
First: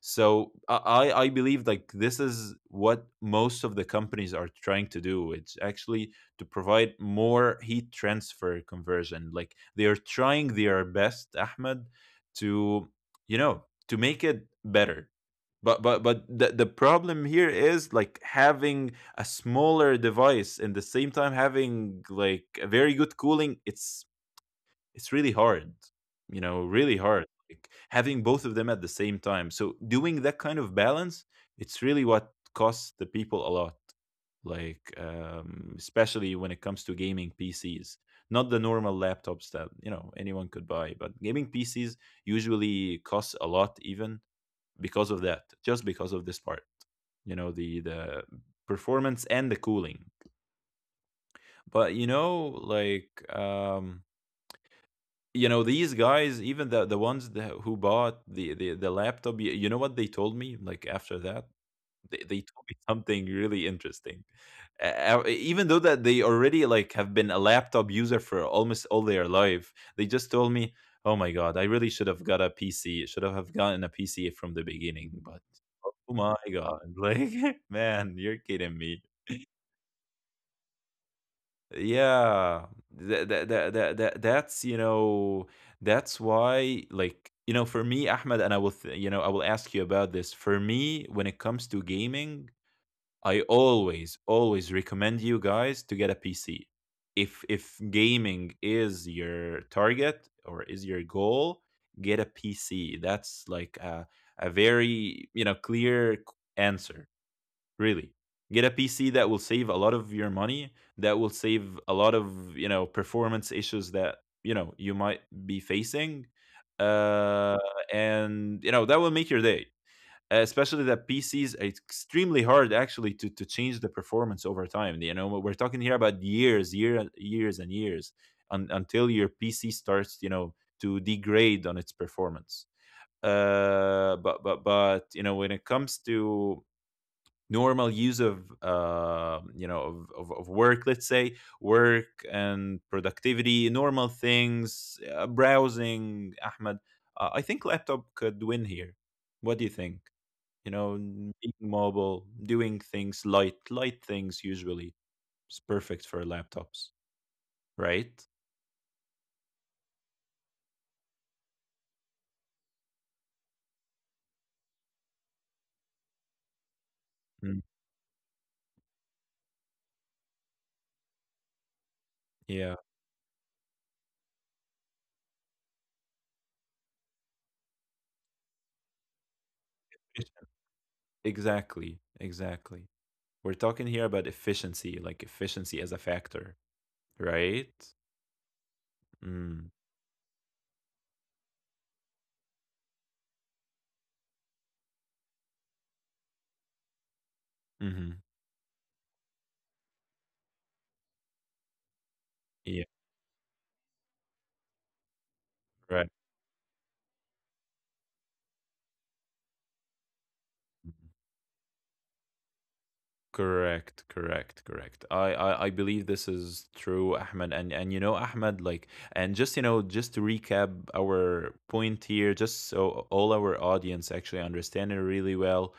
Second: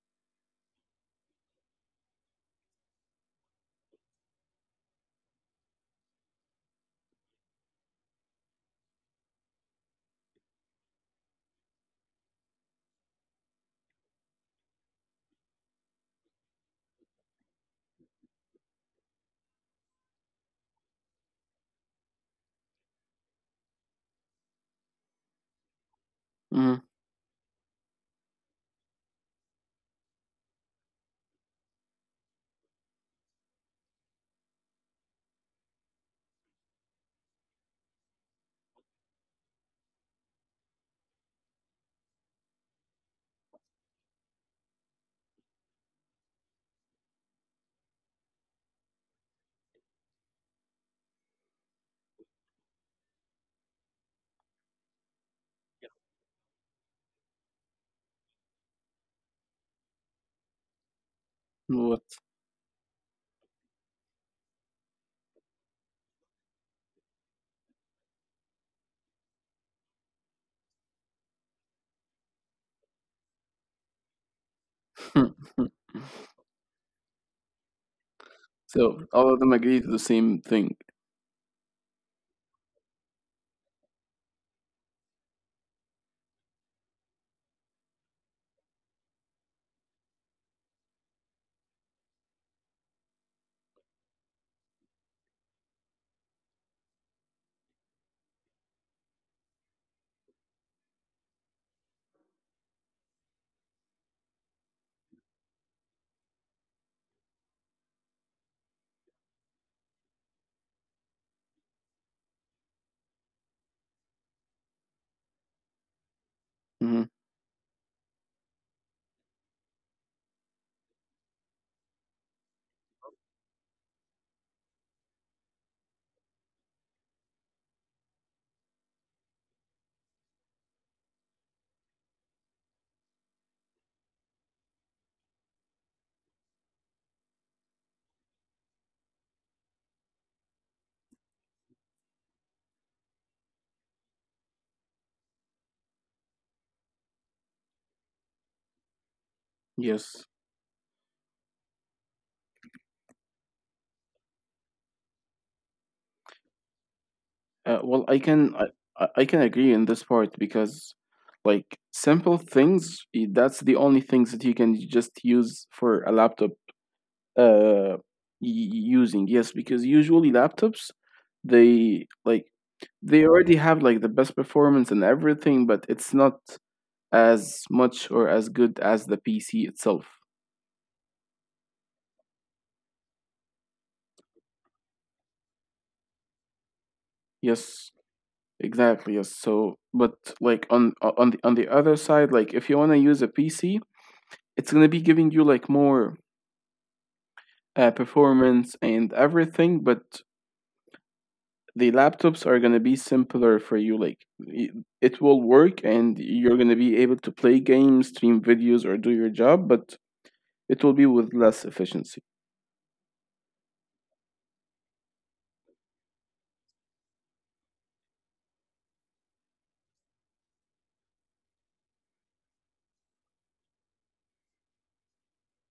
Speaker 1: So I believe like this is what most of the companies are trying to do. It's actually to provide more heat transfer conversion. Like they are trying their best, Ahmed, to, you know, to make it better. But the problem here is, like, having a smaller device and the same time having like a very good cooling. It's really hard, you know,
Speaker 2: Mm.
Speaker 1: really hard. Like having both of them at the same time. So doing that kind of balance, it's really what costs the people a lot. Like, especially when it comes to gaming PCs, not the normal laptops that, you know, anyone could buy, but gaming PCs usually costs a lot even because of that, just because of this part. You know, the performance and the cooling. But you know, like, um you know, these guys, even the ones that, who bought the laptop, you know what they told me, like, after that,
Speaker 2: What?
Speaker 1: they told me something really interesting. Even though that they already, like, have been a laptop user for almost all their life, they just told me, "Oh my god, I really should have got a PC. Should have gotten a PC from the beginning." But oh my god, like, man, you're kidding me.
Speaker 2: So all of them agree to the same thing.
Speaker 1: Yeah, that's you know, that's why, like, you know, for me, Ahmed, and you know, I will ask you about this. For me, when it comes to gaming, I always, always recommend you guys to get a PC. If gaming is your target or is your goal, get a PC. That's like a very, you know, clear answer, really. Get a PC that will save a lot of your money, that will save a lot of, you know, performance issues that, you know, you might be facing.
Speaker 2: Hmm.
Speaker 1: Uh, and you know, that will make your day, especially that PCs are extremely hard actually to change the performance over time. You know, we're talking here about years, year, years and years, until your PC starts, you know, to degrade on its performance. But you know, when it comes to normal use of work, let's say work and productivity, normal things, browsing, Ahmed, I think laptop could win here. What do you think?
Speaker 2: Yes.
Speaker 1: You know, being mobile, doing things light, light things usually is perfect for laptops,
Speaker 2: Well, I
Speaker 1: right?
Speaker 2: can I, I I can agree in this part because, like, simple things. That's the only things that you can just use for a laptop.
Speaker 1: Mm.
Speaker 2: Uh, y- using, yes, because usually laptops, they like
Speaker 1: Yeah,
Speaker 2: they already have like the best performance and everything, but it's not as much or as good as the PC itself.
Speaker 1: efficient. Exactly, exactly. We're talking here about efficiency, like efficiency as a factor, right?
Speaker 2: Yes. Exactly. Yes.
Speaker 1: Mm.
Speaker 2: So, but, like, on the other side, like, if you want to use a PC, it's gonna be giving you like more
Speaker 1: Hmm.
Speaker 2: performance and everything, but the laptops are
Speaker 1: Yeah,
Speaker 2: gonna be simpler for you. Like, it will work,
Speaker 1: right.
Speaker 2: and you're gonna be able to play games, stream videos, or do your job, but it will
Speaker 1: Mm-hmm.
Speaker 2: be with less efficiency.
Speaker 1: Correct, correct, correct. I believe this is true, Ahmed. And you know, Ahmed, like, and just, you know, just to recap our point here, just so all our audience actually understand it really well.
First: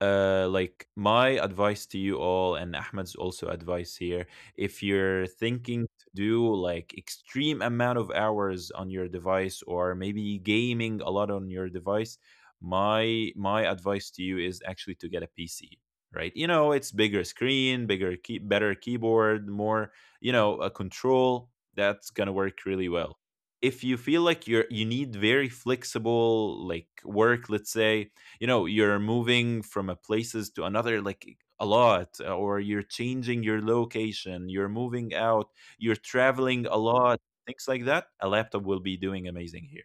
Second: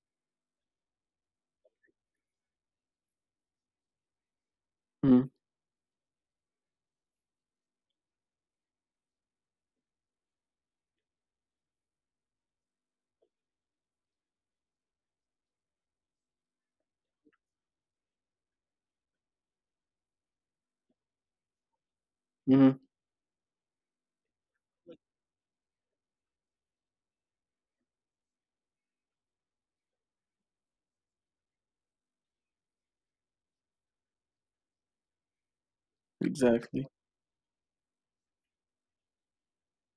Speaker 1: Like, my advice to you all, and Ahmed's also advice here. If you're
Speaker 2: Mm-hmm.
Speaker 1: thinking to do like extreme amount of hours on your device, or maybe gaming a lot on your device, my advice to you is actually to get a PC, right? You know, it's bigger screen, bigger key, better keyboard, more, you know, a control that's going to work
Speaker 2: Mm-hmm.
Speaker 1: really well. If you feel like you need very flexible, like, work, let's say, you know, you're moving from a places to another, like, a lot, or you're changing your location, you're moving out, you're traveling
Speaker 2: Exactly.
Speaker 1: a lot, things like that, a laptop will be doing amazing here.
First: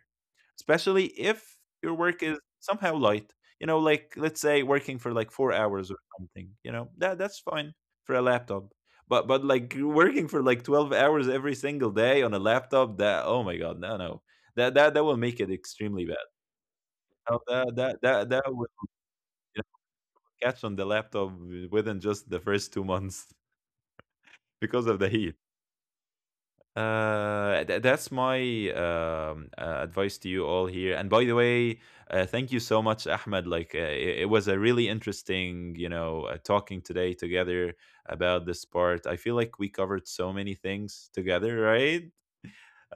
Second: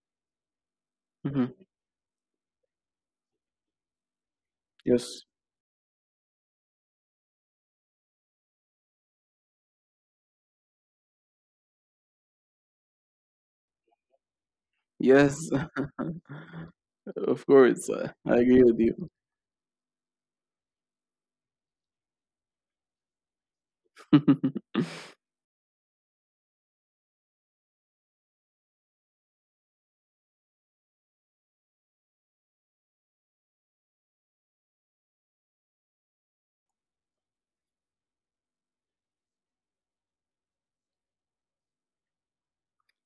Speaker 1: Especially
Speaker 2: Hmm.
Speaker 1: if your work is somehow light. You know, like, let's say, working for
Speaker 2: Yes.
Speaker 1: like 4 hours something. You know, that that's fine for a laptop. But like, working for like 12 hours every single day on a laptop, that, oh my god, no, no. That will
Speaker 2: Yes,
Speaker 1: make it extremely bad.
Speaker 2: of
Speaker 1: No,
Speaker 2: course.
Speaker 1: that that
Speaker 2: I
Speaker 1: that that
Speaker 2: agree with
Speaker 1: will, you know, catch on the laptop, within just the first 2 months,
Speaker 2: you.
Speaker 1: because of the heat. That's my advice to you all here. And by the way, thank you so much, Ahmed. Like, it was a really interesting, you know, talking today together about this part. I feel like we covered so many things together, right?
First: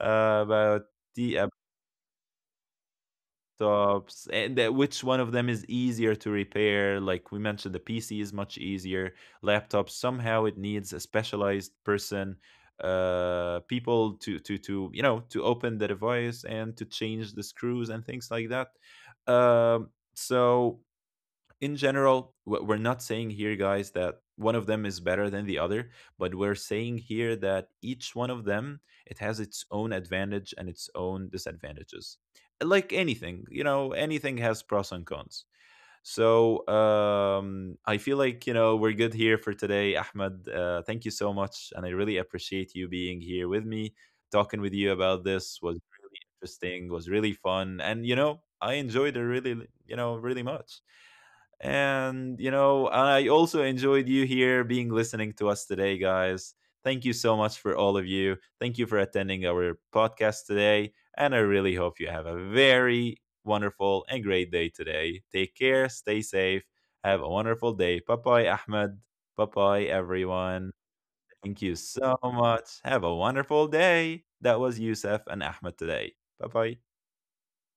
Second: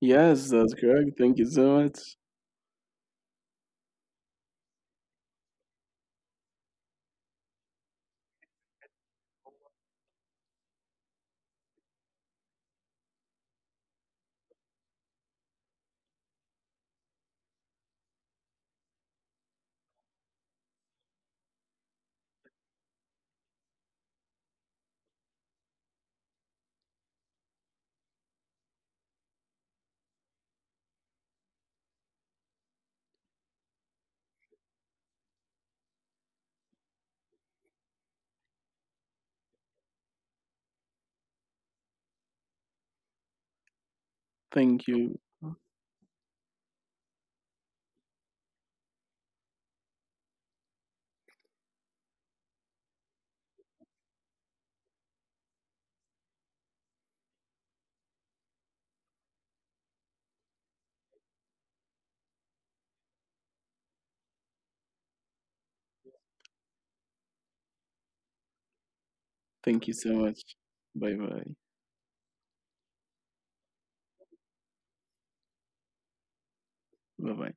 Speaker 2: that's
Speaker 1: About
Speaker 2: correct. Thank
Speaker 1: the
Speaker 2: you so much.
Speaker 1: laptops, and that, which one of them is easier to repair. Like we mentioned, the PC is much easier. Laptops, somehow it needs a specialized person, uh, people to you know, to open the device and to change the screws and things like that. um so, in general, we're not saying here, guys, that one of them is better than the other, but we're saying here that each one of them, it has its own advantage and its own disadvantages. Like anything, you know, anything has pros and cons. So, I feel like, you know, we're good here for today, Ahmed. Thank you so much, and I really appreciate you being here with me. Talking with you
Speaker 2: Thank
Speaker 1: about
Speaker 2: you.
Speaker 1: this was really interesting, was really fun, and you know, I enjoyed it really, you know, really much. And you know, I also enjoyed you here being listening to us today, guys. Thank you so much for all of you. Thank you for attending our podcast today. And I really hope you have a very wonderful and great day today. Take care, stay safe, have a wonderful day. Bye bye, Ahmed. Bye bye,
Speaker 2: Thank you so much.
Speaker 1: everyone.
Speaker 2: Bye
Speaker 1: Thank
Speaker 2: bye.
Speaker 1: you so much. Have a wonderful day. That was Yusuf and Ahmed today. Bye bye.
Speaker 2: Bye bye.